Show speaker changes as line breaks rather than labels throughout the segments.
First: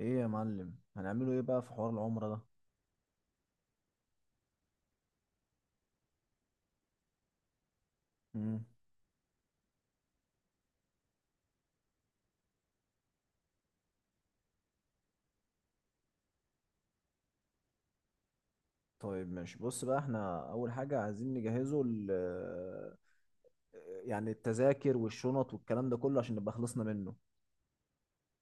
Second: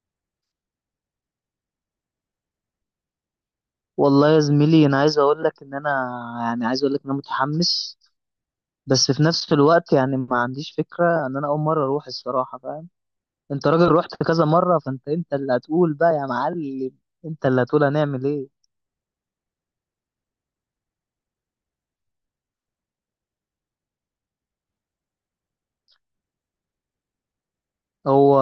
ايه يا معلم هنعمله ايه بقى في حوار العمرة ده.
والله يا زميلي، انا عايز اقول لك ان انا عايز اقول لك ان انا متحمس،
مم.
بس في نفس الوقت يعني ما عنديش فكرة ان انا اول مرة اروح. الصراحة فاهم، انت راجل رحت كذا مرة، فانت اللي هتقول بقى يا معلم. انت اللي هتقول هنعمل ايه.
طيب ماشي، بص بقى احنا اول حاجة عايزين نجهزه يعني التذاكر والشنط والكلام ده كله عشان نبقى خلصنا منه.
هو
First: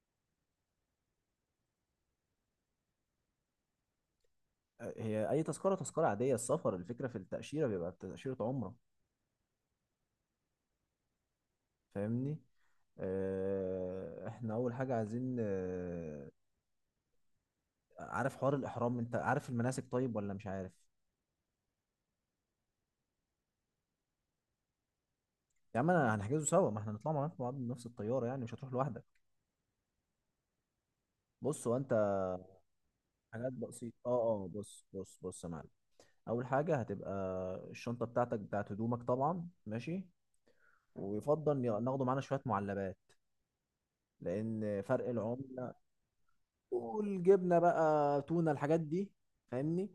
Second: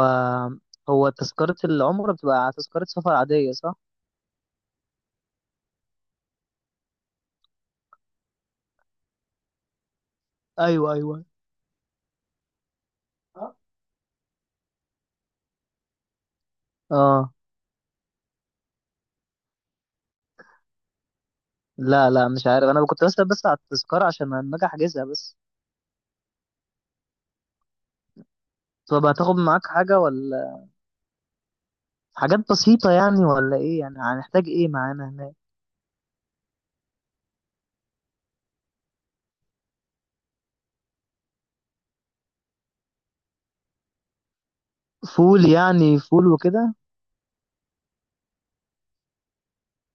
هو تذكرة العمرة بتبقى تذكرة سفر عادية صح؟
أه، هي اي تذكرة تذكرة عادية السفر، الفكرة في التأشيرة بيبقى تأشيرة عمرة،
ايوه ايوه.
فاهمني. اه، احنا اول حاجة عايزين
اه.
عارف حوار الاحرام؟ انت عارف المناسك طيب ولا مش عارف؟
لا لا، مش عارف، انا كنت بسأل بس على التذكرة عشان لما اجي احجزها بس.
يا عم انا هنحجزه سوا، ما احنا هنطلع مع بعض بنفس الطيارة، يعني مش هتروح لوحدك.
طب هتاخد معاك حاجة ولا؟
بص هو انت
حاجات بسيطة يعني
حاجات
ولا ايه؟
بسيطة
يعني
اه. اه
هنحتاج ايه
بص
معانا
بص
هناك؟
بص يا معلم، أول حاجة هتبقى الشنطة بتاعتك بتاعت هدومك طبعا، ماشي. ويفضل ناخده معانا شوية معلبات لأن فرق
فول
العملة،
يعني، فول وكده.
والجبنة بقى تونة الحاجات دي، فاهمني.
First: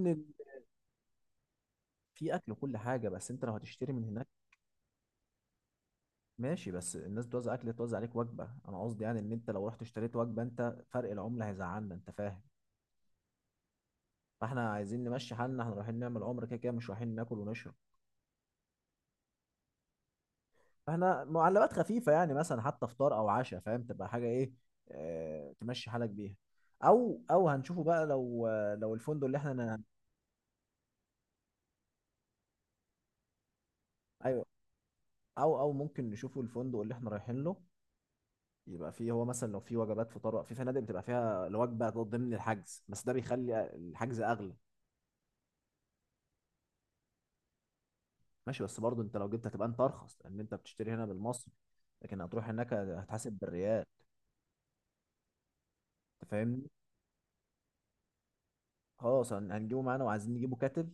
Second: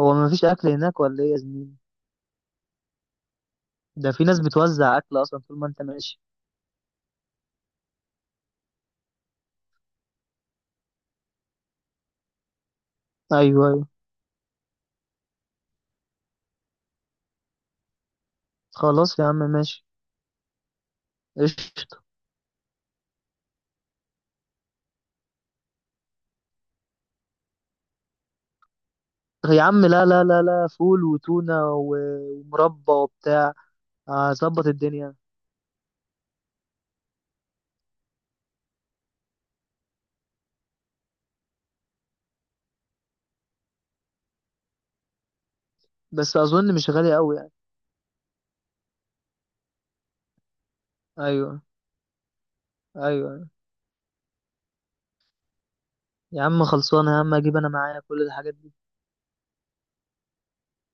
هو ما فيش اكل هناك ولا ايه يا زميلي؟
في أكل وكل حاجة، بس أنت لو هتشتري من
ده في
هناك.
ناس بتوزع اكل اصلا طول ما انت ماشي.
ماشي، بس الناس بتوزع أكل، توزع عليك وجبة، أنا قصدي يعني إن أنت لو رحت اشتريت وجبة أنت فرق العملة هيزعلنا، أنت فاهم.
ايوه ايوه.
فاحنا عايزين نمشي حالنا، احنا رايحين نعمل عمرة، كده كده مش رايحين ناكل ونشرب.
خلاص يا عم، ماشي.
احنا معلبات
قشطة.
خفيفه، يعني مثلا حتى فطار او عشاء، فاهم؟ تبقى حاجه ايه، اه تمشي حالك بيها. او او هنشوفه بقى، لو لو الفندق اللي
يا عم
احنا،
لا لا لا لا، فول وتونة ومربى وبتاع.
ايوه
هظبط الدنيا.
او او ممكن نشوفه الفندق اللي احنا رايحين له، يبقى فيه هو مثلا لو في وجبات فطار في فنادق بتبقى فيها الوجبه ضمن الحجز، بس ده بيخلي الحجز اغلى.
بس اظن مش غالي قوي يعني.
ماشي، بس برضه انت لو جبت هتبقى انت ارخص، لان انت بتشتري هنا بالمصري،
ايوه
لكن هتروح هناك هتحاسب
ايوه.
بالريال. أنت
يا عم
فاهمني.
خلصانه، يا عم اجيب انا معايا كل الحاجات دي.
خلاص هنجيبه معانا، وعايزين نجيبه كاتل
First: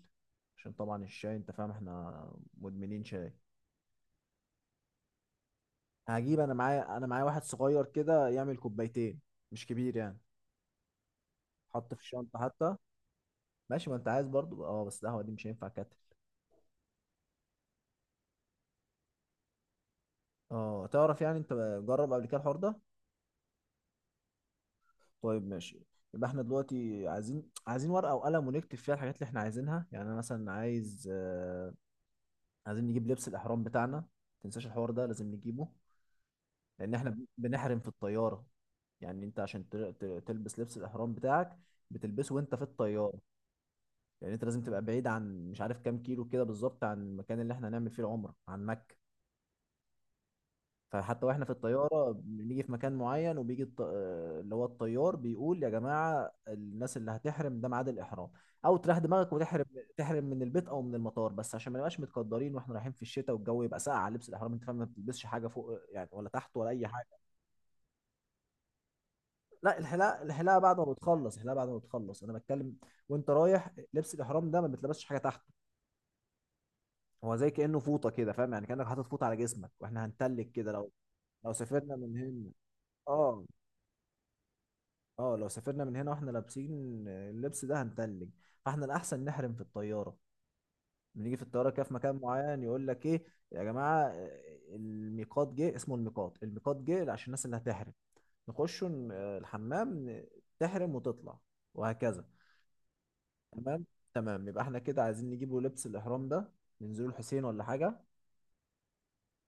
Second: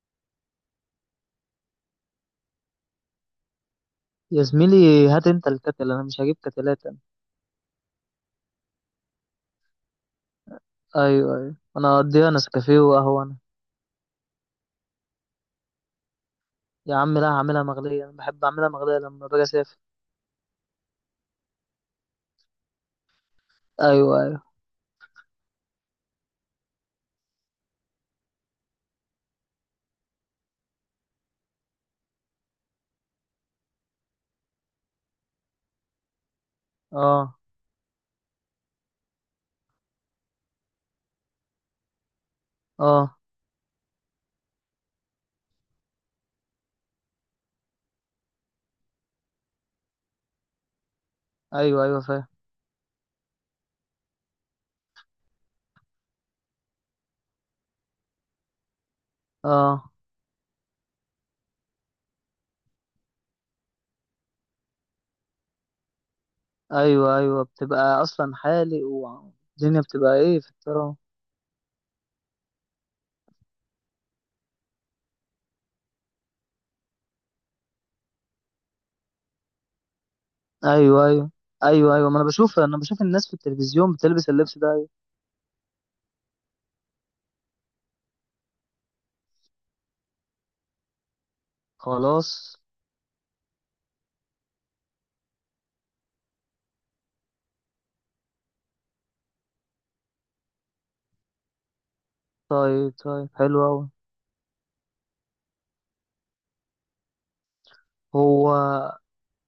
عشان طبعا الشاي، انت فاهم احنا مدمنين شاي.
يا زميلي هات انت الكتل، انا مش هجيب
هجيب انا
كتلات
معايا،
انا.
انا معايا واحد صغير كده يعمل كوبايتين، مش كبير يعني.
ايوه ايوه، انا
حط في
هقضيها
الشنطة حتى،
نسكافيه وقهوه انا.
ماشي ما انت عايز برضو، اه بس القهوة دي مش هينفع كاتل.
يا عم لا، هعملها مغليه، انا بحب اعملها مغليه لما باجي اسافر.
اه تعرف يعني انت، جرب قبل كده الحوار ده.
ايوه ايوه.
طيب ماشي، يبقى احنا دلوقتي عايزين ورقة وقلم ونكتب فيها الحاجات اللي احنا عايزينها، يعني انا مثلا عايز آه، عايزين نجيب لبس الاحرام بتاعنا، متنساش الحوار ده لازم نجيبه، لان احنا
اه.
بنحرم في الطياره، يعني انت عشان تلبس لبس الاحرام بتاعك بتلبسه وانت في
اه.
الطياره. يعني انت لازم تبقى بعيد عن مش عارف كام كيلو كده بالظبط عن المكان اللي احنا هنعمل فيه العمره، عن مكه. فحتى واحنا في
ايوه ايوه
الطياره
فاهم.
بنيجي في مكان معين وبيجي آه، اللي هو الطيار بيقول يا جماعه الناس اللي هتحرم ده ميعاد الاحرام. او تريح دماغك وتحرم،
اه.
تحرم من البيت او من المطار، بس عشان ما نبقاش متقدرين واحنا رايحين في الشتاء والجو يبقى ساقع على لبس الاحرام، انت فاهم، ما بتلبسش حاجه فوق يعني ولا تحت ولا اي
ايوه
حاجه.
ايوه، بتبقى اصلا حالق
لا
والدنيا بتبقى
الحلاقه
ايه في
الحلاقه بعد ما
التراب.
بتخلص، الحلاقه بعد ما بتخلص، انا بتكلم وانت رايح، لبس الاحرام ده ما بتلبسش حاجه تحته، هو زي كانه فوطه كده، فاهم يعني كانك حاطط فوطه على جسمك، واحنا هنتلج كده لو،
ايوه ايوه.
لو سافرنا
ايوه ايوه،
من
ما انا
هنا.
بشوف، انا بشوف الناس في
اه
التلفزيون بتلبس اللبس ده. أيوة.
اه لو سافرنا من هنا واحنا لابسين اللبس ده هنتلج، فاحنا الاحسن نحرم في الطياره، بنيجي في الطياره كده في مكان
خلاص.
معين يقول لك ايه، يا جماعه الميقات جه، اسمه الميقات، الميقات جه عشان الناس اللي هتحرم نخش الحمام، تحرم وتطلع، وهكذا.
طيب طيب، حلو
تمام،
اوي.
تمام يبقى احنا كده عايزين نجيبه لبس الاحرام ده، ننزله الحسين ولا حاجه.
هو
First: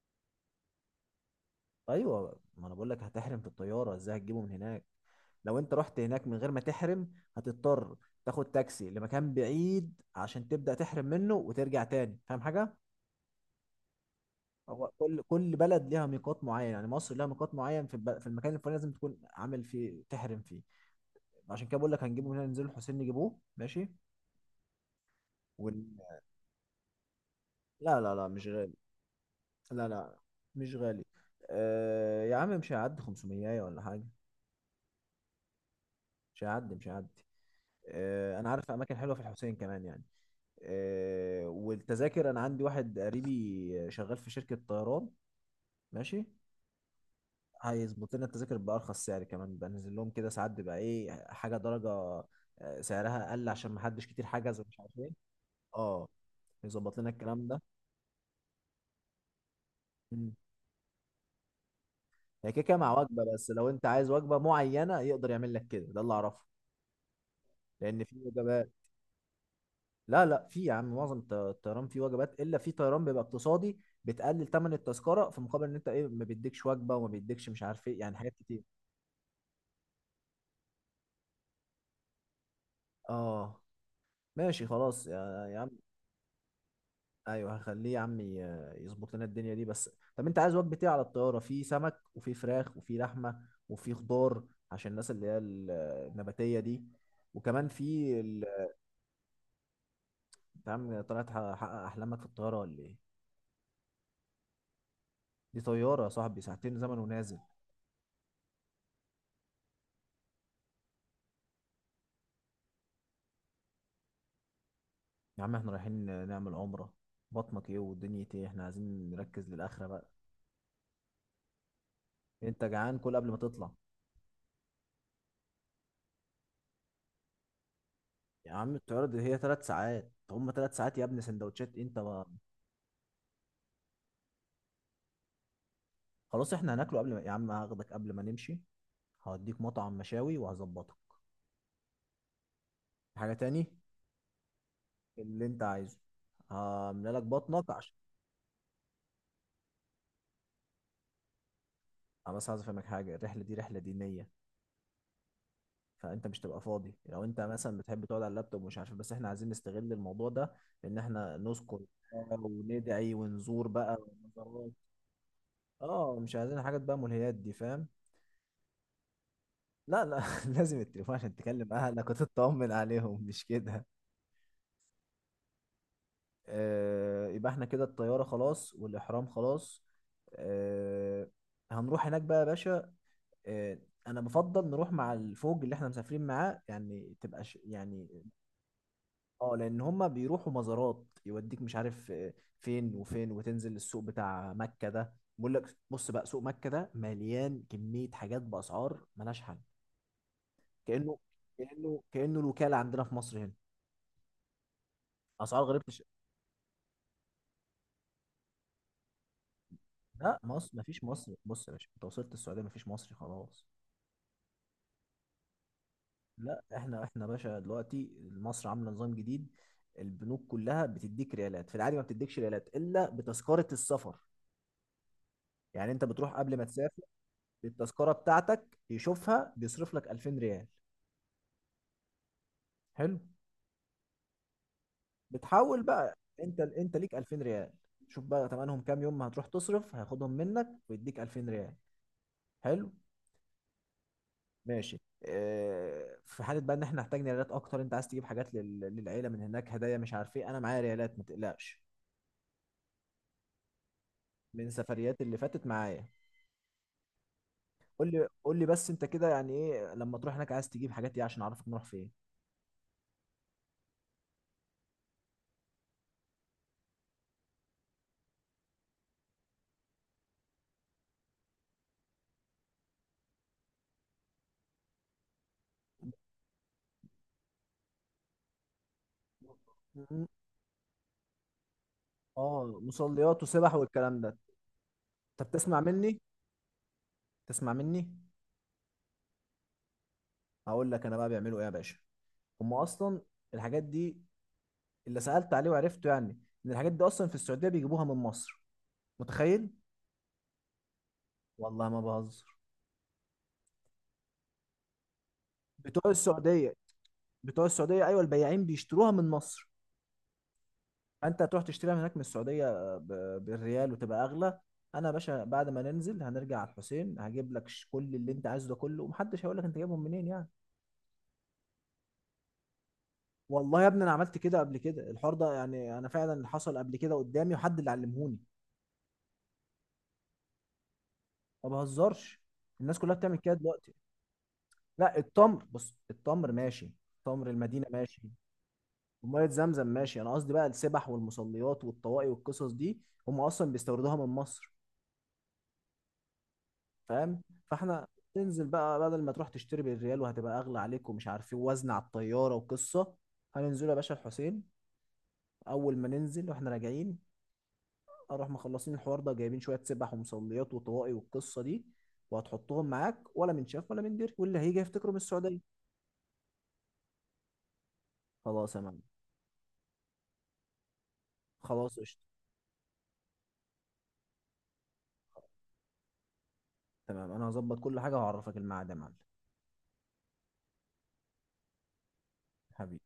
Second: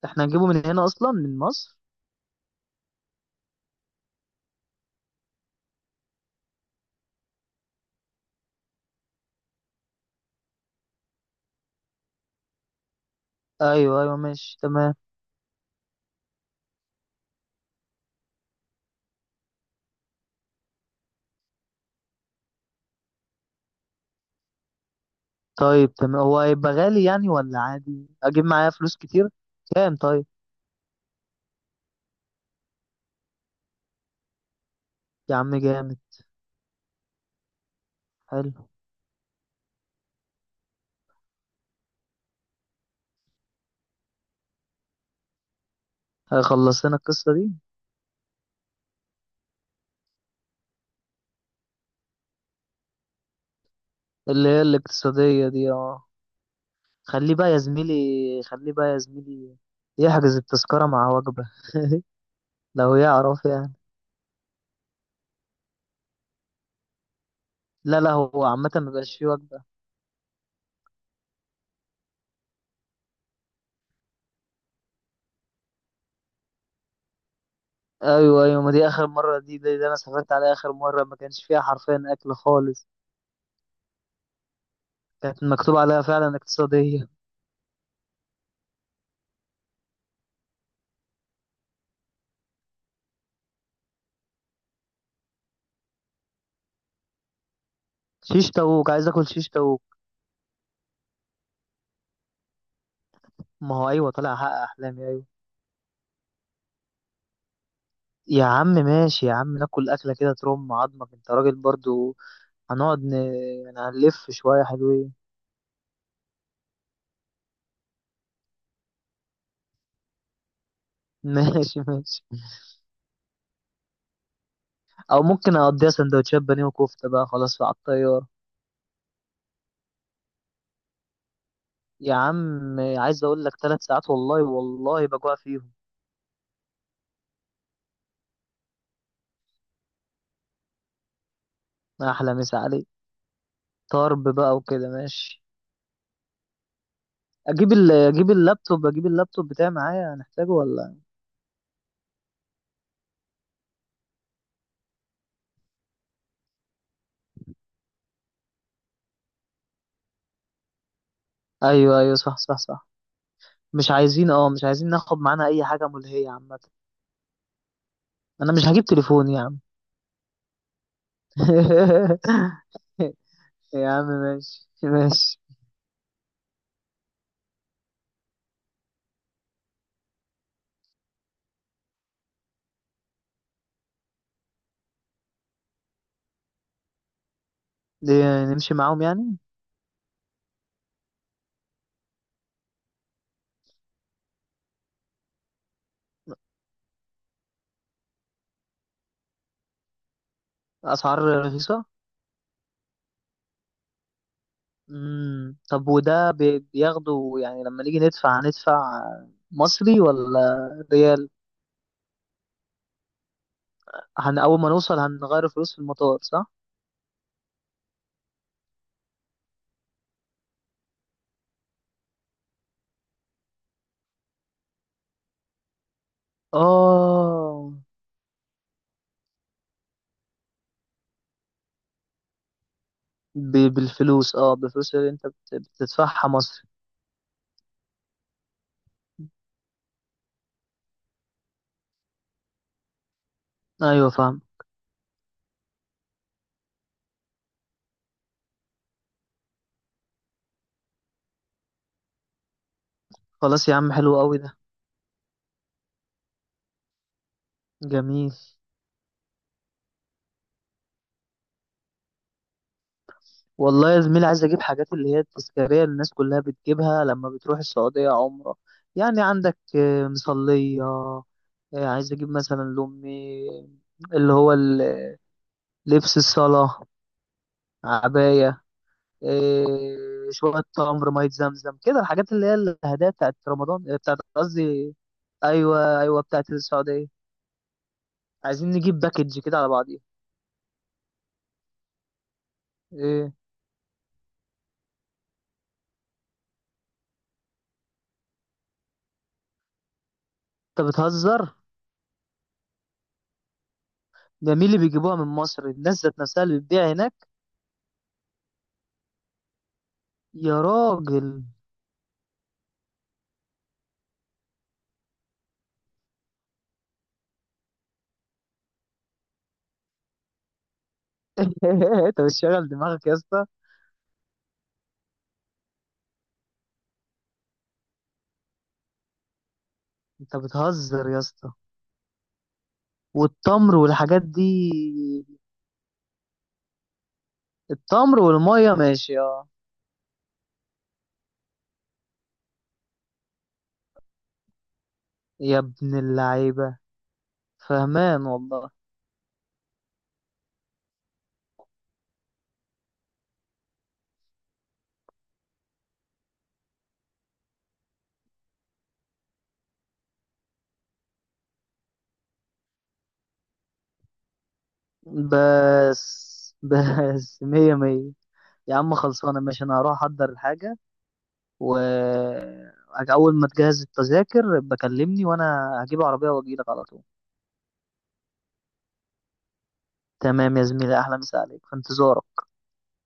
احنا هنجيبه من هنا اصلا من مصر؟
ايوه ما انا بقول لك هتحرم في الطياره، ازاي هتجيبه من هناك؟ لو انت رحت هناك من غير ما تحرم، هتضطر تاخد تاكسي لمكان بعيد عشان تبدا تحرم منه وترجع تاني، فاهم حاجه.
ايوه ايوه، ماشي
هو
تمام.
كل كل بلد ليها ميقات معين، يعني مصر ليها ميقات معين في في المكان الفلاني، لازم تكون عامل فيه، تحرم فيه. عشان كده بقول لك هنجيبه من هنا ننزله الحسين نجيبوه، ماشي. ون...
طيب تمام، هو هيبقى غالي يعني ولا
لا
عادي؟
لا لا
اجيب
مش
معايا
غالي.
فلوس كتير؟
لا
كام
لا،
طيب؟
مش غالي، آه يا عم مش هيعدي 500 ولا حاجة،
يا عم جامد.
مش هيعدي مش هيعدي. آه انا
حلو.
عارف اماكن حلوة في الحسين كمان يعني. آه والتذاكر، انا عندي واحد قريبي شغال في شركة طيران، ماشي،
هيخلص لنا القصة دي.
هيظبط لنا التذاكر بأرخص سعر، كمان بنزل لهم كده ساعات بيبقى ايه، حاجة درجة آه، سعرها اقل عشان محدش كتير
اللي
حجز
هي
ومش عارف ايه.
الاقتصادية دي؟ اه.
اه، يظبط لنا
خليه
الكلام
بقى يا
ده.
زميلي. خليه بقى يا زميلي
مم.
يحجز التذكرة مع وجبة.
هي كده كده
لو
مع وجبة،
يعرف
بس لو
يعني.
انت عايز وجبة معينة يقدر يعمل لك كده، ده اللي اعرفه،
لا
لان
لا،
في
هو
وجبات.
عامة مبقاش فيه وجبة.
لا لا في يا عم، معظم الطيران فيه وجبات، الا في طيران بيبقى اقتصادي بتقلل ثمن التذكره في مقابل ان انت ايه، ما بيديكش وجبه وما بيديكش مش عارف ايه، يعني حاجات
أيوه
كتير.
أيوه، ما دي آخر مرة، دي أنا سافرت عليها آخر مرة ما كانش فيها حرفيا أكل خالص.
اه، ماشي خلاص
كانت
يا عم.
مكتوب عليها فعلا اقتصادية.
ايوه، هخليه يا عم يظبط لنا الدنيا دي بس. طب انت عايز وجبه ايه على الطياره، في سمك وفي فراخ وفي لحمه وفي خضار، عشان الناس اللي هي النباتيه دي، وكمان في
شيش تاووك، عايز آكل شيش تاووك.
انت يا عم طلعت حقق احلامك في الطياره ولا ايه؟
ما هو أيوه، طالع أحقق أحلامي أيوه.
دي طياره يا صاحبي، ساعتين زمن ونازل.
يا عم ماشي، يا عم ناكل أكلة كده ترم عظمك، أنت راجل برضو. هنقعد ن... يعني هنلف شوية حلوين.
يا عم احنا رايحين نعمل عمرة، بطنك ايه ودنيتي ايه، احنا عايزين نركز للآخرة بقى.
ماشي ماشي.
انت جعان كل قبل ما تطلع.
او ممكن اقضيها سندوتشات بانيه وكفته بقى خلاص على الطياره.
يا عم الطيارة دي هي ثلاث ساعات، طب هما ثلاث ساعات يا ابني سندوتشات انت
يا
بقى.
عم عايز اقول لك، ثلاث ساعات والله والله بجوع فيهم.
خلاص احنا هناكله قبل ما، يا عم هاخدك قبل ما نمشي هوديك مطعم مشاوي وهظبطك.
احلى مسا عليك.
حاجة تاني
طرب بقى وكده ماشي.
اللي انت عايزه هعمل لك بطنك
اجيب ال...
عشان،
اجيب اللابتوب اجيب اللابتوب بتاعي معايا، هنحتاجه ولا؟
انا بس عايز افهمك حاجة، الرحلة دي رحلة دينية، فانت مش تبقى فاضي لو انت مثلا بتحب تقعد على اللابتوب ومش عارف إيه، بس احنا عايزين نستغل الموضوع ده ان احنا نسكن
ايوه ايوه،
بقى
صح صح صح.
وندعي ونزور
مش
بقى
عايزين، اه مش
ونزورات.
عايزين ناخد معانا اي حاجه
اه
ملهيه
مش
عامه.
عايزين حاجات بقى ملهيات دي، فاهم.
انا مش هجيب تليفون يا عم.
لا لا لازم التليفون عشان تكلم اهلك وتطمن عليهم، مش كده.
يا عم ماشي ماشي.
آه يبقى احنا كده الطيارة خلاص والإحرام خلاص، آه هنروح هناك بقى يا باشا. آه، انا بفضل نروح مع الفوج اللي احنا مسافرين معاه، يعني تبقى يعني،
دي نمشي معاهم يعني؟
اه لان هم بيروحوا مزارات يوديك مش عارف آه، فين وفين، وتنزل السوق بتاع مكة ده، بيقول لك بص بقى سوق مكة ده مليان كمية حاجات بأسعار ملهاش حل، كأنه
اسعار رخيصه.
كأنه الوكالة عندنا في مصر هنا.
امم،
أسعار غريبة
طب وده بياخده يعني، لما نيجي ندفع هندفع مصري ولا
لا مصر مفيش
ريال؟
مصر، بص يا باشا انت وصلت السعودية مفيش مصري خلاص.
هن اول ما نوصل هنغير فلوس في المطار صح؟
لا احنا باشا دلوقتي مصر عاملة نظام جديد، البنوك كلها بتديك ريالات في العادي، ما بتديكش ريالات الا بتذكرة السفر. يعني انت بتروح قبل ما تسافر
اه،
التذكره بتاعتك يشوفها بيصرف لك 2000 ريال. حلو،
بالفلوس، اه بالفلوس اللي انت
بتحول بقى،
بتدفعها
انت
مصري.
انت ليك 2000 ريال، شوف بقى تمنهم كام يوم ما هتروح تصرف هياخدهم منك ويديك 2000 ريال. حلو
ايوه فاهم.
ماشي. اه في حاله بقى ان احنا محتاجين ريالات اكتر، انت عايز تجيب حاجات للعيله من هناك هدايا مش عارف ايه، انا معايا ريالات ما تقلقش،
خلاص يا عم، حلو قوي ده.
من سفريات اللي فاتت معايا. قول لي
جميل.
قول لي بس انت كده يعني ايه لما تروح هناك عايز تجيب حاجات ايه عشان اعرفك نروح فين.
والله يا زميلي، عايز اجيب حاجات اللي هي التذكاريه اللي الناس كلها بتجيبها لما بتروح السعوديه عمره. يعني عندك مصليه، عايز اجيب مثلا لامي، اللي هو ال- لبس الصلاه، عباية، إيه،
م-
شوية تمر، مية زمزم، كده الحاجات اللي هي
اه
الهدايا بتاعت
مصليات وسبح
رمضان، بتاعت
والكلام ده،
قصدي.
انت بتسمع
أيوة
مني،
أيوة، بتاعت السعودية.
تسمع مني،
عايزين نجيب باكج كده على بعضيها.
هقول لك انا بقى بيعملوا ايه يا باشا، هم اصلا
إيه؟
الحاجات دي اللي سالت عليه وعرفته يعني، ان الحاجات دي اصلا في السعوديه بيجيبوها من مصر، متخيل.
أنت بتهزر؟
والله ما بهزر.
ده مين اللي بيجيبوها من مصر، الناس
بتوع
ذات نفسها اللي
السعوديه،
بتبيع هناك؟
بتوع السعوديه ايوه، البياعين بيشتروها من مصر.
يا
انت
راجل.
هتروح تشتريها من هناك من السعوديه بالريال وتبقى اغلى. انا يا باشا بعد ما ننزل هنرجع على الحسين هجيب لك كل اللي انت عايزه ده كله، ومحدش هيقول لك انت جايبهم منين يعني.
أنت بتشغل دماغك يا اسطى.
والله يا ابني انا عملت كده قبل كده الحوار ده، يعني انا فعلا حصل قبل كده قدامي وحد اللي علمهوني.
أنت بتهزر يا اسطى.
ما بهزرش، الناس كلها بتعمل كده
والتمر
دلوقتي.
والحاجات دي؟
لا التمر بص التمر ماشي، تمر المدينة
التمر
ماشي،
والمية ماشي
ومية
اه.
زمزم ماشي، انا قصدي بقى السبح والمصليات والطواقي والقصص دي، هم اصلا بيستوردوها من مصر،
يا ابن اللعيبة.
فاهم. فاحنا
فهمان
تنزل
والله.
بقى بدل ما تروح تشتري بالريال وهتبقى اغلى عليك ومش عارف ايه وزن على الطيارة وقصة، هننزله يا باشا الحسين اول ما ننزل واحنا راجعين، اروح مخلصين الحوار ده جايبين شوية سبح ومصليات وطواقي والقصة دي، وهتحطهم معاك ولا من شاف ولا من دري، واللي هيجي يفتكره من السعودية.
بس بس، مية مية. يا
خلاص يا
عم
معلم،
خلصانة، ماشي أنا هروح أحضر الحاجة. و
خلاص قشطة.
أول ما تجهز التذاكر بكلمني، وأنا هجيب عربية وأجيلك على طول.
تمام انا هظبط كل حاجة وهعرفك الميعاد يا معلم.
تمام يا زميلي، أحلى مسا عليك، في انتظارك.
حبيبي.